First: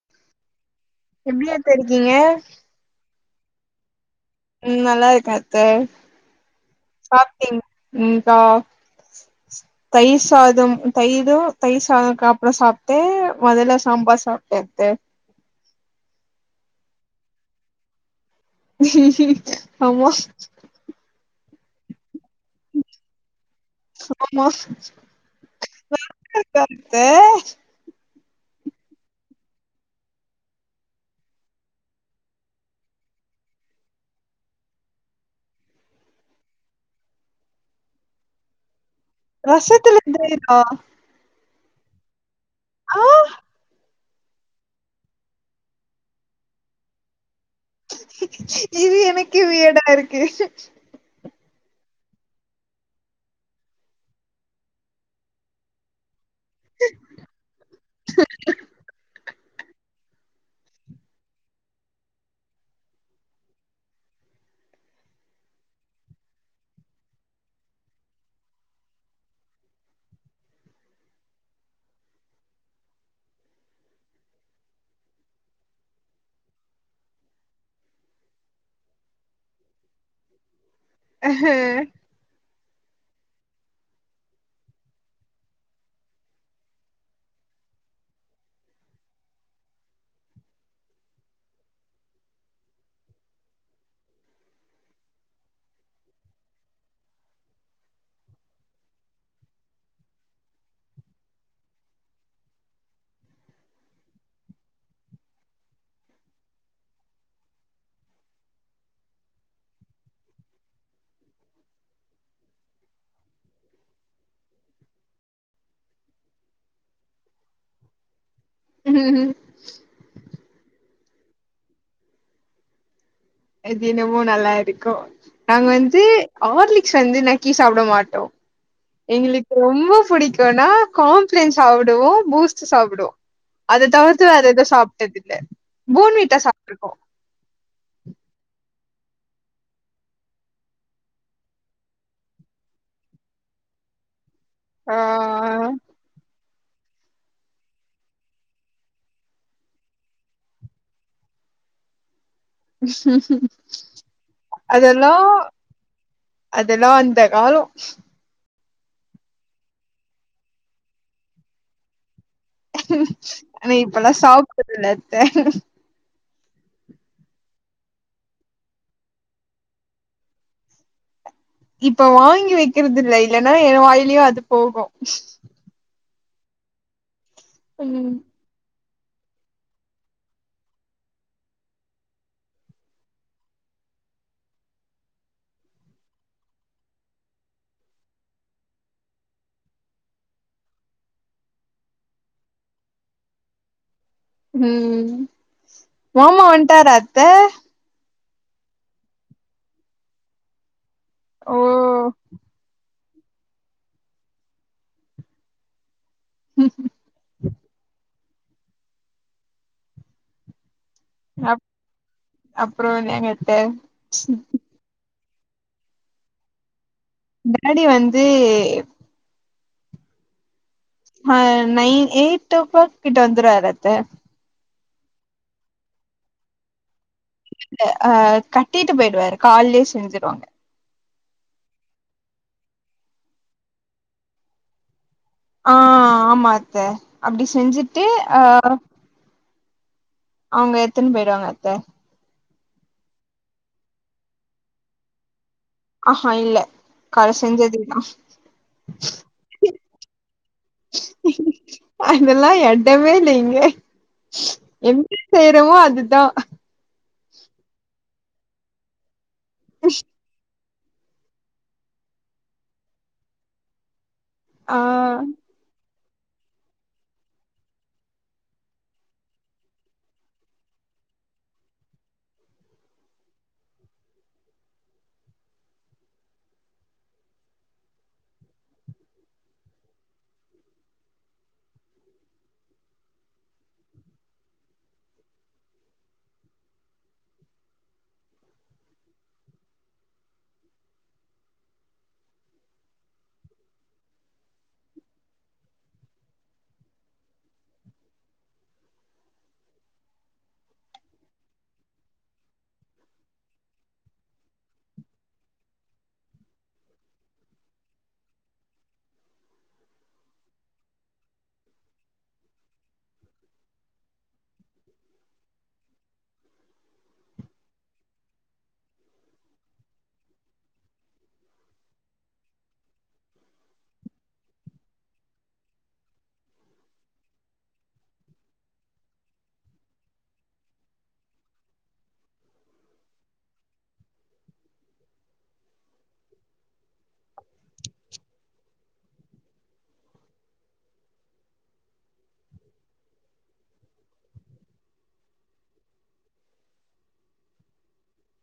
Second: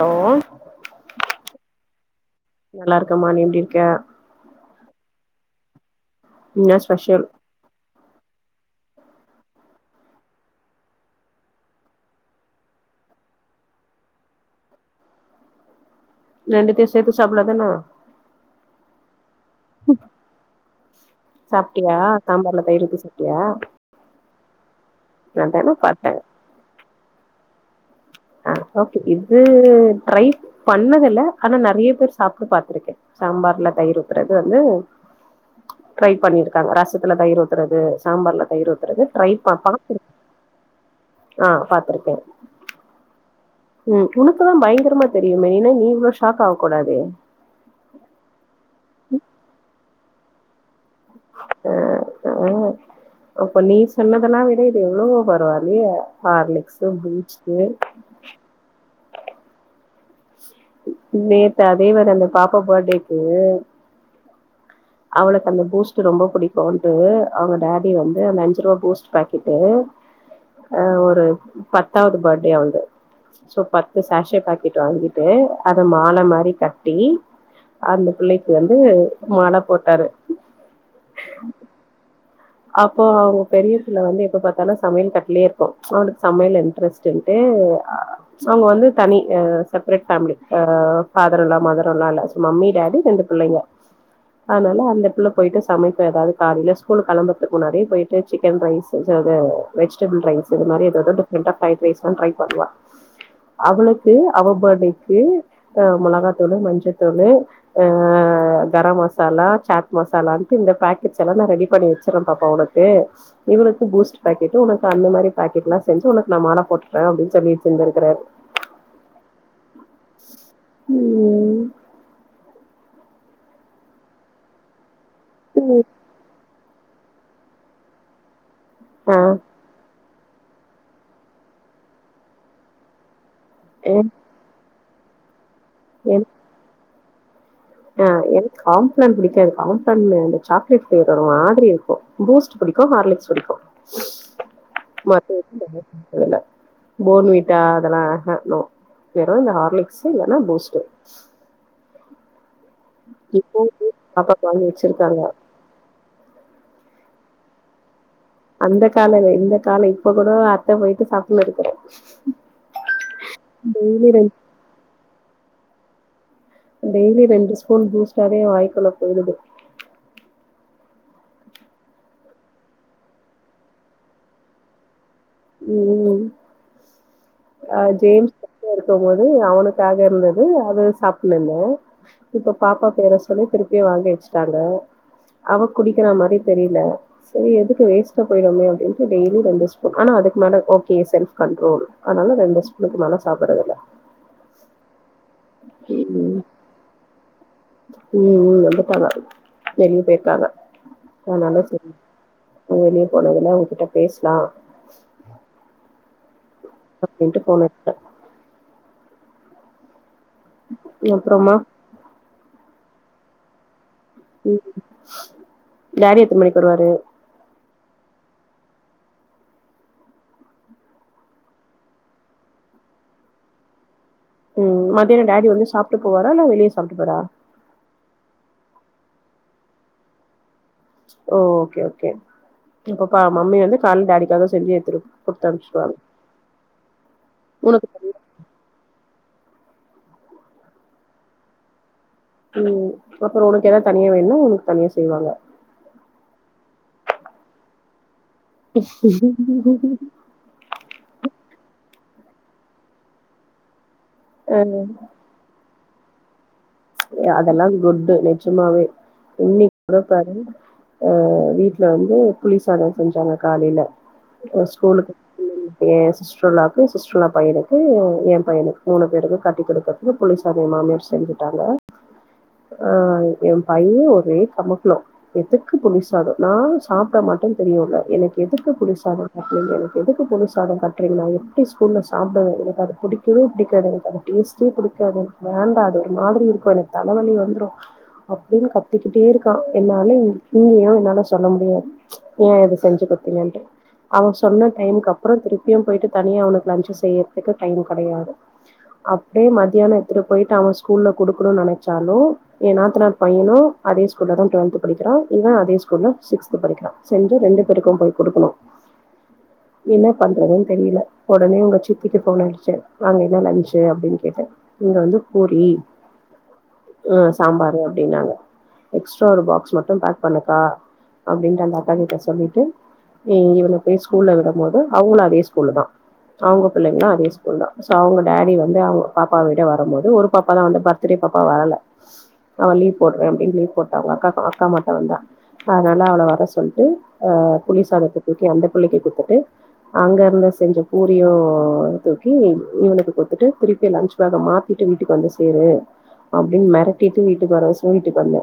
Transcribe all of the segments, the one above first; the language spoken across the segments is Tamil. ஹலோ எப்படியாத்த இருக்கீங்க கமான் நீ எப்டி இருக்க ம் நல்லா இருக்க அத்த என்ன ஸ்பெஷல் சாப்டீங் ம் கா தயிர் சாதம் தயிரு தயிர் சாதக்கப்றோ சாப்ட்ட முதல்ல சாம்பார் சாப்ட்ட அத்த ரெண்டத்தயு சேத்து சாப்பில்லதான ஆமா சாப்டியா சாம்பார்ல தயிர் ஊத்தி சாப்டியா ஆமா நந்தான பாத்த தே அ ஓகே இது ட்ரை பண்ணது இல்ல ஆனா நறைய பேர் சாப்டு பாத்துருக்கே சாம்பார்ல தயிர் ஊத்துறது வந்து ட்ரை பண்ணிருக்காங்க ரசத்துல தயிர் ஊத்துறது சாம்பார்ல தயிர் ஊத்துறது ட்ரை பா ரசத்தில்ல பாத்திரு தெ இருக்கா ஆ பாத்துருக்கே ஆ உம் உனக்குதா பயங்கரமா தெரியுமே என்ன நீ இவ்ளோ ஷாக் ஆக கூடாது இது எனக்கு வியர்டா இருக் கிர்ஷூ அ அ அப்போ நீ சொன்னதெல்லா விடே எவ்ளவோ பரவாயில்லயெ ஹார்லிக்ஸ்சு பூஸ்ட்டு நேத்த அதேவர அந்த பாப்பா பர்ட்டேக்கு அவளுக்கு அந்த பூஸ்ட் ரொம்ப பிடிக்குன்டு அவங்க டாடி வந்து அந்த அஞ்சு ரூபா பூஸ்ட் பாக்கெட்டு ஒரு பத்தாவது பட்டே ஆவல்து சோ பத்து ஷஷே பாக்கெட் தாங்கிட்ட அத மால மாதிரி கட்டி அந்த பிள்ளைக்கு வந்து மால போட்டாரு அப்போ அவங்க பெரிய பிள்ள வந்து எப்பபாத்தாலு சமையல் கட்லே இருக்கு நா வந்து சமையல்ல இன்ரெஸ்ட்டு அ அவங்க வந்து தனி அ செப்ரேட் ஃபேமிலி அ ஃபாதர்ன்லா மதர்ன்லா இல்ல மம்மி டேடி ரெண்டு பிள்ளங்க அதனால அந்த பிள்ள போயிட்டு சமைப்பதாலே காலேல ஸ்கூல் கெளம்ப முன்னாடியே போயிட்டு சிக்கன் ரைஸ் வெஜிடபிள் ரைஸ்சு நறைய டிஃபரண்டா ப்ரைட் ரைஸ் ட்ரை பண்ணலா அவளுக்கு அவ பட்டேக்கு மொளகாதூலு மஞ்சதூலு அ அ கரம் மசாலா சாட் மசாலாவுக்கு இந்த பாக்கெட் செலான் நான் ரெடி பண்ணி வெச்சி பாப்பா உனக்கு இவருக்கு பூஸ்ட் பாக்கெட் உனக்கு அந்த மாரி பாக்கெட்லா செஞ்சி உனக்கு நா மால போட்டு தற அப்டின்னு சொல்லி சென்றுக்கிறாரு உம் எ தினமோ நல்லா இருக்கு நாங்க ம் வந்து ஆர்லிக்ஸ் வந்து நக்கீ சாப்ட மாட்டோ ஆ எங்களுக்கு ரொம்ப புடிக் தோனா காம்ப்ளன் சாப்டுவோ பூஸ்டு சாப்டுவோ அது எ தவர்த்து அது ஏதோ சாப் [unintelligible] பூன்வீட்டா சாப்டுக்கோ அ எனக்கு காம்ப்ளான் பிடிக்காது காம்ப்ளான்ல இந்த சாக்லேட் பிளேவர் ஒரு மாதிரி இருக்கு பூஸ்ட் பிடிக்கும் ஹார்லிக்ஸ் பிடிக்கும் மத்த ஆ [unintelligible] தெர்ல போன்வீட்டா அதெல்லா அஹ் நோ வேறு இந்த ஹார்லிக்ஸ் இல்லன்னா பூஸ்ட் இப்போ பாப்பாக்கு வாங்கி வச்சிருக்காங்க அதெல்லாம் அதெல்லாம் வந்து அந்த காலம் அந்த காலம் இந்த கால இப்ப கூட அத்த போயிட்டு சாப்பிட இருக்கற ஆன இப்பல்லாம் சாப்பிடுதுல அத்த டெய்லி ரெண்டு ஸ்பூன் பூஸ்டாவே வாய்க்குள்ள போயிருது இப்ப வாங்கி வெக்கிறது இல்ல இல்லன்னா என் வாயிலயும் அது போகும் உம் ஆ ம் ஜேயம்ஸ் [inaudible] பது அவனுக்காக இருந்தது அத சாப்ப இப்ப பாப்பா பேர சொல்லி திருப்பிய வாங்க வச்சட்டாங்க அவ குடிக்கிற மாதிரி தெரியல சரி எதுக்கு வேஸ்டா போயிடு போயிடுமே அப்படின்னு டெய்லியும் ரண்டு்ஸ்பூன் ஆனா மேல ஓகே செல்ஃப் கண்ட்ரோல் அதனால ரெண்டு ஸ்பூனுக்கு மேல சாப்படுறது இல்ல உம் மாமா வந்டாரா அத்த உம் உம் வந்துட்டாங்க வெளியே போய் இருக்காங்க ஓ அதனால சரி அவங்க வெளிய போனதுல உங்ககிட்ட பேசலாம் அப்படின்ட்டு போன எடுத்த அப்புறமா அப்புறம் என்னங்க அத்த ம் டாடி எத்த மணிக்கு வருவாரு டாடி வந்து ஆஹ் நைன் எய்ட்டு ஓ கிளாக் கிட்ட வந்துருவாரு அத்த உ மதியானம் டாடி வந்து சாப்பிட்டு போவாரா இல்ல வெளியே சாப்புட்டுபறா ஆஹ் கட்டிட்டு போயிடுவரு காலையிலேயே செஞ்சருவாங்க ஓ ஓகே ஓகே அப்பப்ப மம்மி வந்து கால டாடிக்காக செஞ்சு எடுத்துட்டு ஆஹ் ஆமாத்த அப்படி உனக்கு செஞ்சுட்டு அஹ் அவங்க எடுதுனு போயடுாங்க அத்த உஹம் அப்புறம் உனக்கு ஏதாவது தனியா வேணும்னா உனக்கு தனியா செய்வாங்க ஆஹஹா இல்ல கால செஞ்சதேதா அதெல்லாம் எடமே இங்க அ எப்படி செய்யறமோ அது அதா அதெல்லாம் குட்டு நிஜமாவே இன்னைக்கு கொடுப்பாரு அஹ் வீட்டு்ல வந்து புலிசாதா செஞ்சாங்க காலையில ஆ ஸ்கூலுக்கு ஏ சிஸ்ட்ர்லாவுக்கு சிஸ்டர்லா பையனுக்கு எ பையனுக்கு மூணு பேருக்கு கட்டி கொடுக்கறதுக்கு புலிசாதம் எ மாமியர் செஞ்சுட்டாங்க ஆஹ் என் பையன் ஒரே கமக்கலம் எதுக்கு புளிசாதம் நா சாப்பிட மாட்டேன்னனு தெரியுல எனக்கு எதுக்கு புளிசாதம் கட்டுறீங்க எனக்கு எதுக்கு புளிசாதம் கட்டுறீங்க நா எப்படி ஸ்கூல்ல சாப்பிடுவேன் எனக்கு அது பிடிக்கவே பிடிக்காது எனக்கு அது டேஸ்டே பிடிக்காது வேண்டா அது ஒரு மாதிரி இரு கும் தலவலி வந்துரு அப்படின்னு கத்துக்கிட்டே இருக்கா என்னால இங்க இங்கயும் என்னால சொல்ல முடியாது ஏ இது செஞ்சு குடுத்தீங்க அவன் சொன்ன டைக்கு அப்புறம் திருப்பியும் போயிட்டு தனியா அவனுக்கு லஞ்ச்சு செய்யறதுக்கு டைம் கிடையாது அப்படியே மத்தியானம் எடுதுட்து போயிட்டு அவ ஸ்கூல்ல கொடு கொடுகனு நினைச்சாலும் ஏன் நாத்தநார் பையனும் அதே ஸ்கூல்ல தான் டுவெல்த் படிக்கிறான் இவன் அதே ஸ்கூல்ல சிக்ஸ்த் படிக்கிறான் செஞ்ஜா ரெண்டு பேருக்கும் போய் குடுக்கணும் என்ன பண்றதுன்னு தெரியல உடனே உங்க சித்திக்கு போன் அதுச்சேன் அங்க என்ன லஞச்சு அப்படின்னு கேட்டு இங்க வந்து பூரி அஹ சாம்பாரு அப்படின்னாங்க எக்ஸ்ட்ரா ஒரு பாக்ஸ் மட்டும் பேக் பண்ணுக்கா அப்படின்ட்டு அந்த அக்கா கிட்ட சொல்லிட்டு இவன போய் ஸ்கூல்ல விடும்போது அவங்களும் அதே ஸ்கூலலு தா அவங்க பிள்ளைங்களும் அதே ஸ்கூல் தா சோ அவங்க டேடி வந்து அவங்க பாப்பாவ விட வரும்போது ஒரு பாப்பா தா வந்து ப திருப்பப்பா வரல அவ லீவ் போடுரேன் அப்படின்னு லீவ் போட்டா அவங்க அக்கா அக்கா மட்டும் வந்தா அதனால அவள வர சொல்லிட்டு அஹ் புளி சாதத்தை தூக்கி அந்த புள்ளைக்கு குத்துட்டு அங்க இருந்து செஞ்ச பூரியும் தூக்கி இவனுக்கு குத்துட்டு திருப்பி லன்ச் பேக மாத்திட்டு வீட்டுக்கு வந்து சேரு அப்படின்னு மிரட்டிட்டு வீட்டுக்கு வரவசம் வீட்டுக்கு வந்தே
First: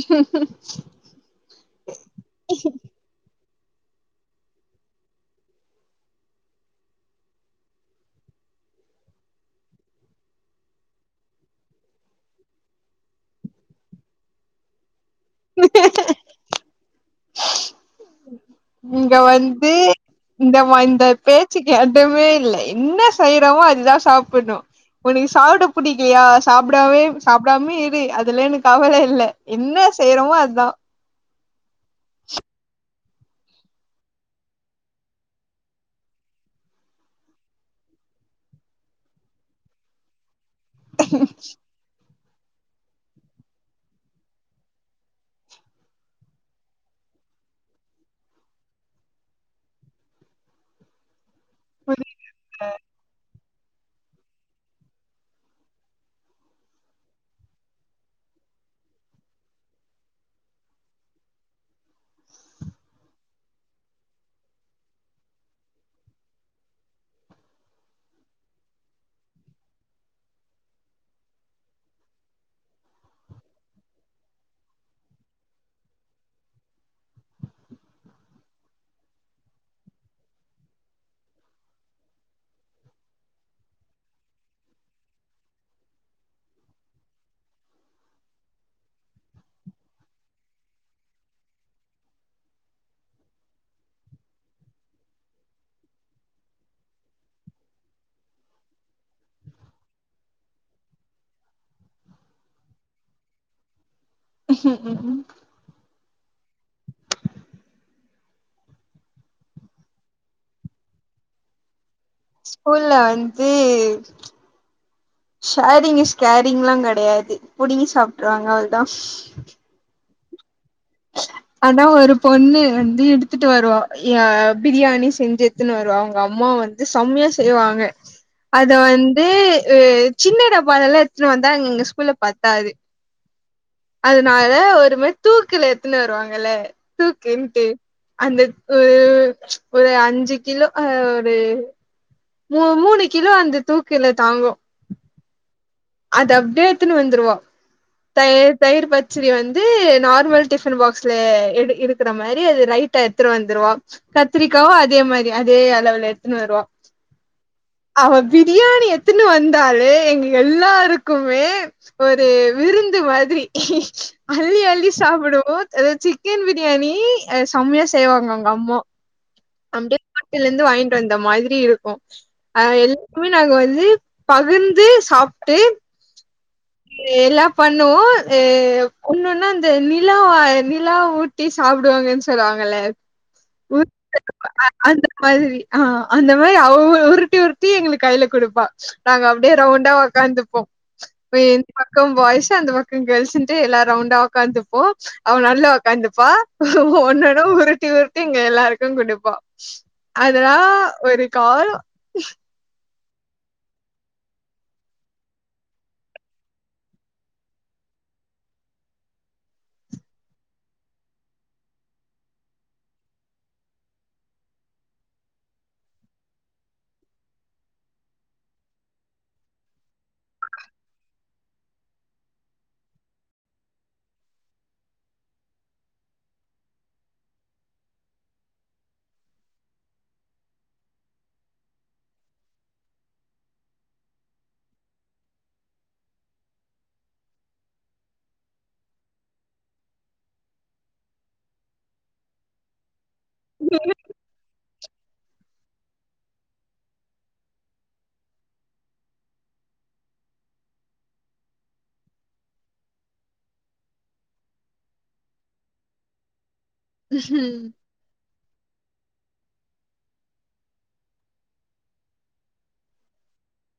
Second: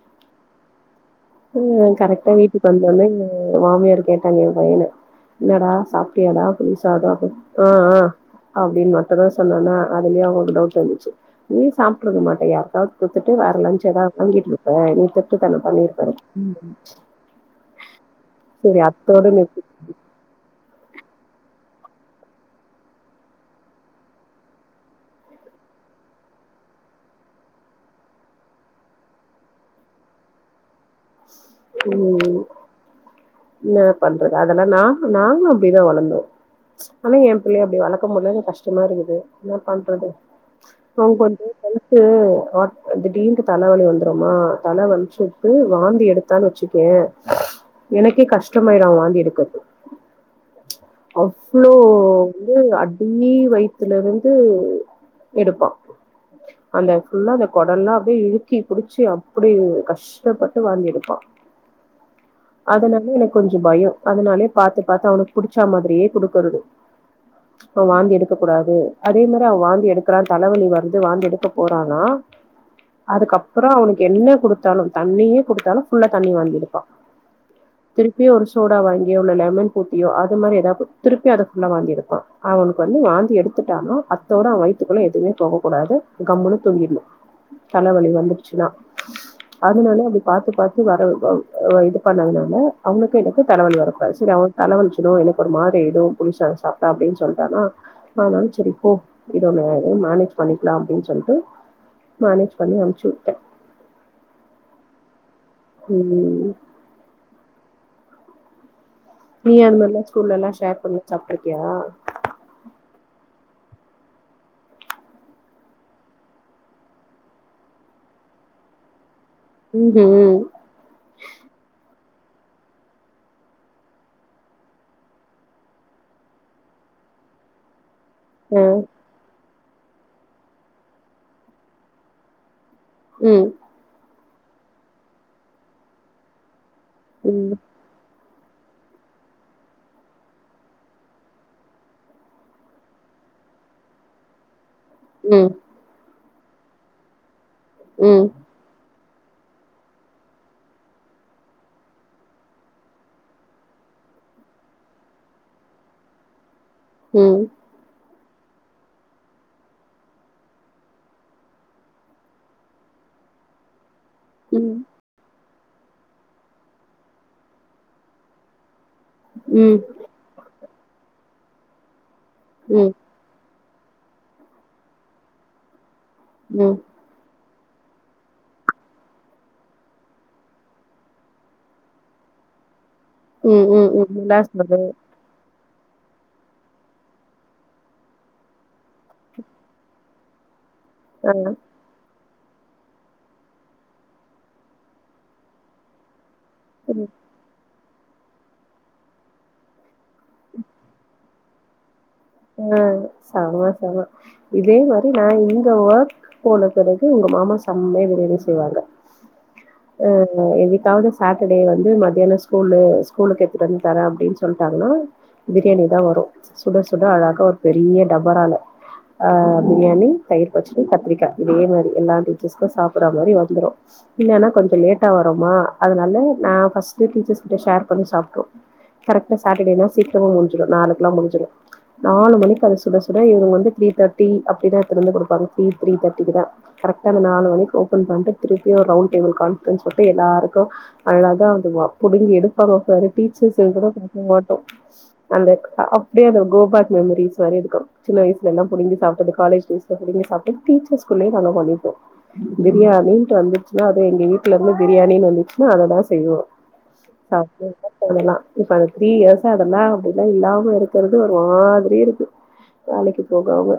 ம்ம்ம்ம்ஹ்ம்ம் ம் கரெக்டா வீட்டுக்கு வந்தொன்னே இங்க மாமியார் கேட்டாங்க என் பையன என்னடா சாப்டியாடா புளி சாதோ அப்டினு ஆ ஆ அப்டின்னு மட்டுந்தான் சொன்னானா அதுலயே அவுங்களுக்கு டவுட் வந்துச்சு நீ சாப்டுருக்க மாட்டையே யாருக்காவது குடுத்துட்டு வேற லஞ்ச் எதாவது வாங்கிட்டு இருப்ப நீ திருட்டுத்தனம் பண்ணிருப்ப சரி நீங்க அத்தோட நிறுத்தி வந்து இந்த ம இந்த பேச்சுக்கு எடமே இல்ல என்ன செய்யறோமோ அதா சாப்பிடணு உனக்கு சாப்பிட புடிக்கலையா சாப்பிடாமே சாப்பிடாமே இரு அதெல்லா எனக்கு கவல இல்ல என்ன செய்யறோமோ அதா ம் என்ன பண்றது அதெல்லா நா நாங்களு அப்டிதா வளந்தோ ப்ச் ஆனா என் பிள்ளய அப்படி வளக்க முடிலனு கஷ்டமா இருக்குது என்ன பண்றது போன் பண்ட்டு தெலசு திடீர்ன்ட்டு தலவலி வந்துரும்மா தல வலிச்சுட்டு வாந்தி எடு த்தான்னு வெச்சுக்கேன் எனக்கே கஷ்டமாயிரு அவன் வாந்தி எடுக்கறது [unintelligible] இவ்ளோ வந்து அடி வயித் துல இருந்து எடுப்பா அந்த ஃபுல்லா அந்த குடல்லா அப்டியே இறுக்கி புடிச்சி அப்டியை கஷ்டப்பட்டு வாந்தி எடுப்பா அதனால எனக்கு கொஞ்சோ பயோ அதனாலே பாத்து பாத்து அவனுக்கு புடிச் ச்சா மாதிரியே குடுக்கறது அவே வாந்தி எடுக்கக் கூடாது அதே மாரி அவே வாந்தி எடுக்குறா தலைவலி வந்து வாந்தி எடுக்க போறான்னா அதுக்கப்புறோ அவனுக்கு என்ன குடுத்தாலும் தண்ணியே குடுத்தாலும் ஃபுல்லா தண்ணி வாந்தி எடுப்பா திருப்பியு ஒரு சோடா வாங்கியோ உள்ள லெமன் ஊத்தியோ அந்த மாரி ஏதாது திருப்பி அத ஃபுல்லா வாந்தி எடுப்பா அவனுக்கு வந்து வாந்தி எடுத்துட்டாலு அத்தோட அவன் வயத்துக்குள்ள எதுவுமே போகக்கூடாது கம்முனு தூங்கிட்னு தலவலி வந்துருச்சுன்னா அதனால அப்டி பாத்து பாத்து வர இது பண்ணதுனால அவனுக்கு எனக்கு தலவலி வரக்கூடாது சரி அவ தலவலி தினோ எனக்கு ஒரு மாரி எவுது புளிசாதோ சாப்டா அப்டின்னு சொல்லிட்டானா ஆனாலும் செரி போ இது ஒன்னு மேனேஜ் பண்ணிக்கலாம் அப்டின்னு சொல்ட்டு மேனேஜ் பண்ணி அனுச்சு விட்டே உம் உம் உம் நீ அந்த மாதிரிலாம் ஸ்கூல்ல எல்லா ஷேர் பண்ணி சாப்டிருக்கியா ஸ்கூல்ல வந்து ஷேரிங் இஸ் கேரிங்லாம் கெடையாது புடுங்கி சாப்ட்டுருவாங்க அவ்ளதா உம் உம் ஆனா ஒரு பொண்ணு வந்து எடுத்துட்டு வருவா யா பிரியாணி செஞ்சு எடுதுனு வருவா அவுங்க அம்மா வந்து செம்மையா செய்வாங்க அத ம் வந்து சின்ன டாப்பாலலா எத்துனு வந்தா அங்க எங்க ஸ்கூல்ல பத்தாது உம் அதனால ஒரு மாரி தூக்குல எத்துனு வருவாங்கல்ல தூக்கு ம் இன்டு அந்த ஒ ஒரு அஞ்சு கிலோ ஹ ஒரு மு மூணு கிலோ அந்த தூக்கில தாங்கோ உம் அது [unintelligible] உம் ம், தயிர் தயிரு பத் ச்சிரி வந்து நார்மல் டிஃபன் பாக்ஸ்ல [inaudible] இருக்குற மாரி அது ரைட்டா எடுத்துரு வந்துருவா கத்திரிக்காவு அதே மாரி அதே அளவுல எடுத்துனு வருவா உம் அவ ப்ரியாணி எத்துனு வந்தாலே எங்க எல்லாருக்குமே ஒரு விருந்து மாத்ரி அள்ளி ம், அள்ளி சாப்டுபோ அதுல சிக்கன் பிரியாணி உ செம்மையா செய்வாங்க அவுங்க அம்மா ம், அப்டியே [inaudible] லெந்து வாங்கின் அந்த மாதிரி இருக்கு அஹ் ம், என்னிக்குமே நாங்க வந் து பகிர்ந்து சாப்ட்டு ம், எல்லாப் பண்ணுவோ ஆ ஒன்னொன்னா இந்த நிலா நிலா ஊட்டி சாப்பிடுவாங்கனு சொல்லுவாங்கல உம் உம் உம் நிலா சோறு ஆஹ் அந்த மாரி அவ உருட்டி உருட்டி எங்களுக்கு கைல கொடுப்பா நாங்க அப்டியே ரவுண்டா ஒக்காந்துப்போ ஆ, இப்ப என் பக்கம் பாய்ஸ் அந்த பக்க கேள்ஸுன்ட்டு எல்லா ரவுண்டா உக்காந்துப்போ அவ நடுல உக்காந்துப்பா ம், ஒன்னொன்னா உரு ட்டி உருட்டி எங்க எல்லாருக்கு குடுப்பா அதுலா ஒரு காலொ அ செம செம இதே மாரி நா இங்க ஒர்க் போன பெறகு உங்க மாமா செம்மயா பிரியாணி செய்வாங்க அஹ் என்னிக்காவது சாட்டர்டே வந்து மத்தியானொ ஸ்கூல்லு ஸ்கூலுக்கு எடுத்துட்டு வந்து தரே அப்டின்னு சொல்ட்டாங்கன்னா பிரியாணி தா வரு சுடசு ட அழகா ஒரு பெரிய டபரால ஆஹ் பிரியாணி தயிர் பச்சிடி கத்திரிக்கா இதே மாரி எல்லா டீச்சர்ஸ்கு சாப்பிட்றா மாரி வந்துரு இல்லன்னா கொஞ்சொ லேட்டா வரும்மா அதனால நா ஃபஸ்ட்டு டீச்சர்கிட்ட ஷேர் பண்ணி சாப்ட்ரோ கரெக்ட்டா சாட்டர்டேனா சீக்கிரமு முடுஞ்சுடு நாளுக்லா முடுஞ்சுடு நாலு மணிக்கு அது சுட சுட இவங்க வந்து த்ரீ தேர்டி அப்டிதா எடுத்துன்னு வந்து குடுப்பாங்க த்ரீ த்ரீ தேர்ட்டிக்கு தா கரெக்டா அந்த நாலு மணக்கு ஓபன் பண்ட்டு திருப்பியு ஒரு ரவுண்ட் டேபிள் கான்ஃபரன்ஸ் போட்டு எல்லாருக்கு அழகா அதுவ புடுங்கி எடுப்பாங்க பாரு டீச்சர்ஸ்ஸுன் கூட பாக்க மாட்டோ அந்த ஆஃப் அப்டியே அத கோபக் மெமரிஸ் வேர இருக்கு சின்ன வயசுல எல்லா புடிங்கி சாப்ட்டது காலேஜ் டேஸ்ல புடிங்கி சாப்டது டீச்சர்குள்ளயே நாங்க பண்ணிப்போ பிரியாணின்ட்டு வந்துச்சுா அதுவு எங்க வீட்லெந்து பிரியாணின்னு வந்துச்சுன்னா அததா செய்வோ சப்ரைஸா பண்ணலா இப்ப அதுக் த்ரீ இயர்ஸா அதலா அப்டிலா இல்லாம இருக்கறது ஒரு மா திரி இருக்கு வேலைக்கு போகாம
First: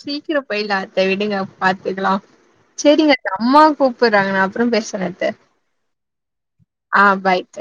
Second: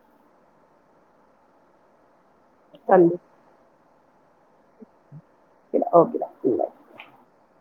சீக்கிர போயிலா அத்த விடுங்க பாத்துக்கலா சரிங்க தண்ணி அது அம்மா கூப்பிடுறாங்க நா அப்பறோ பேசுறே அத்த ஓகேடா இல்ல சரி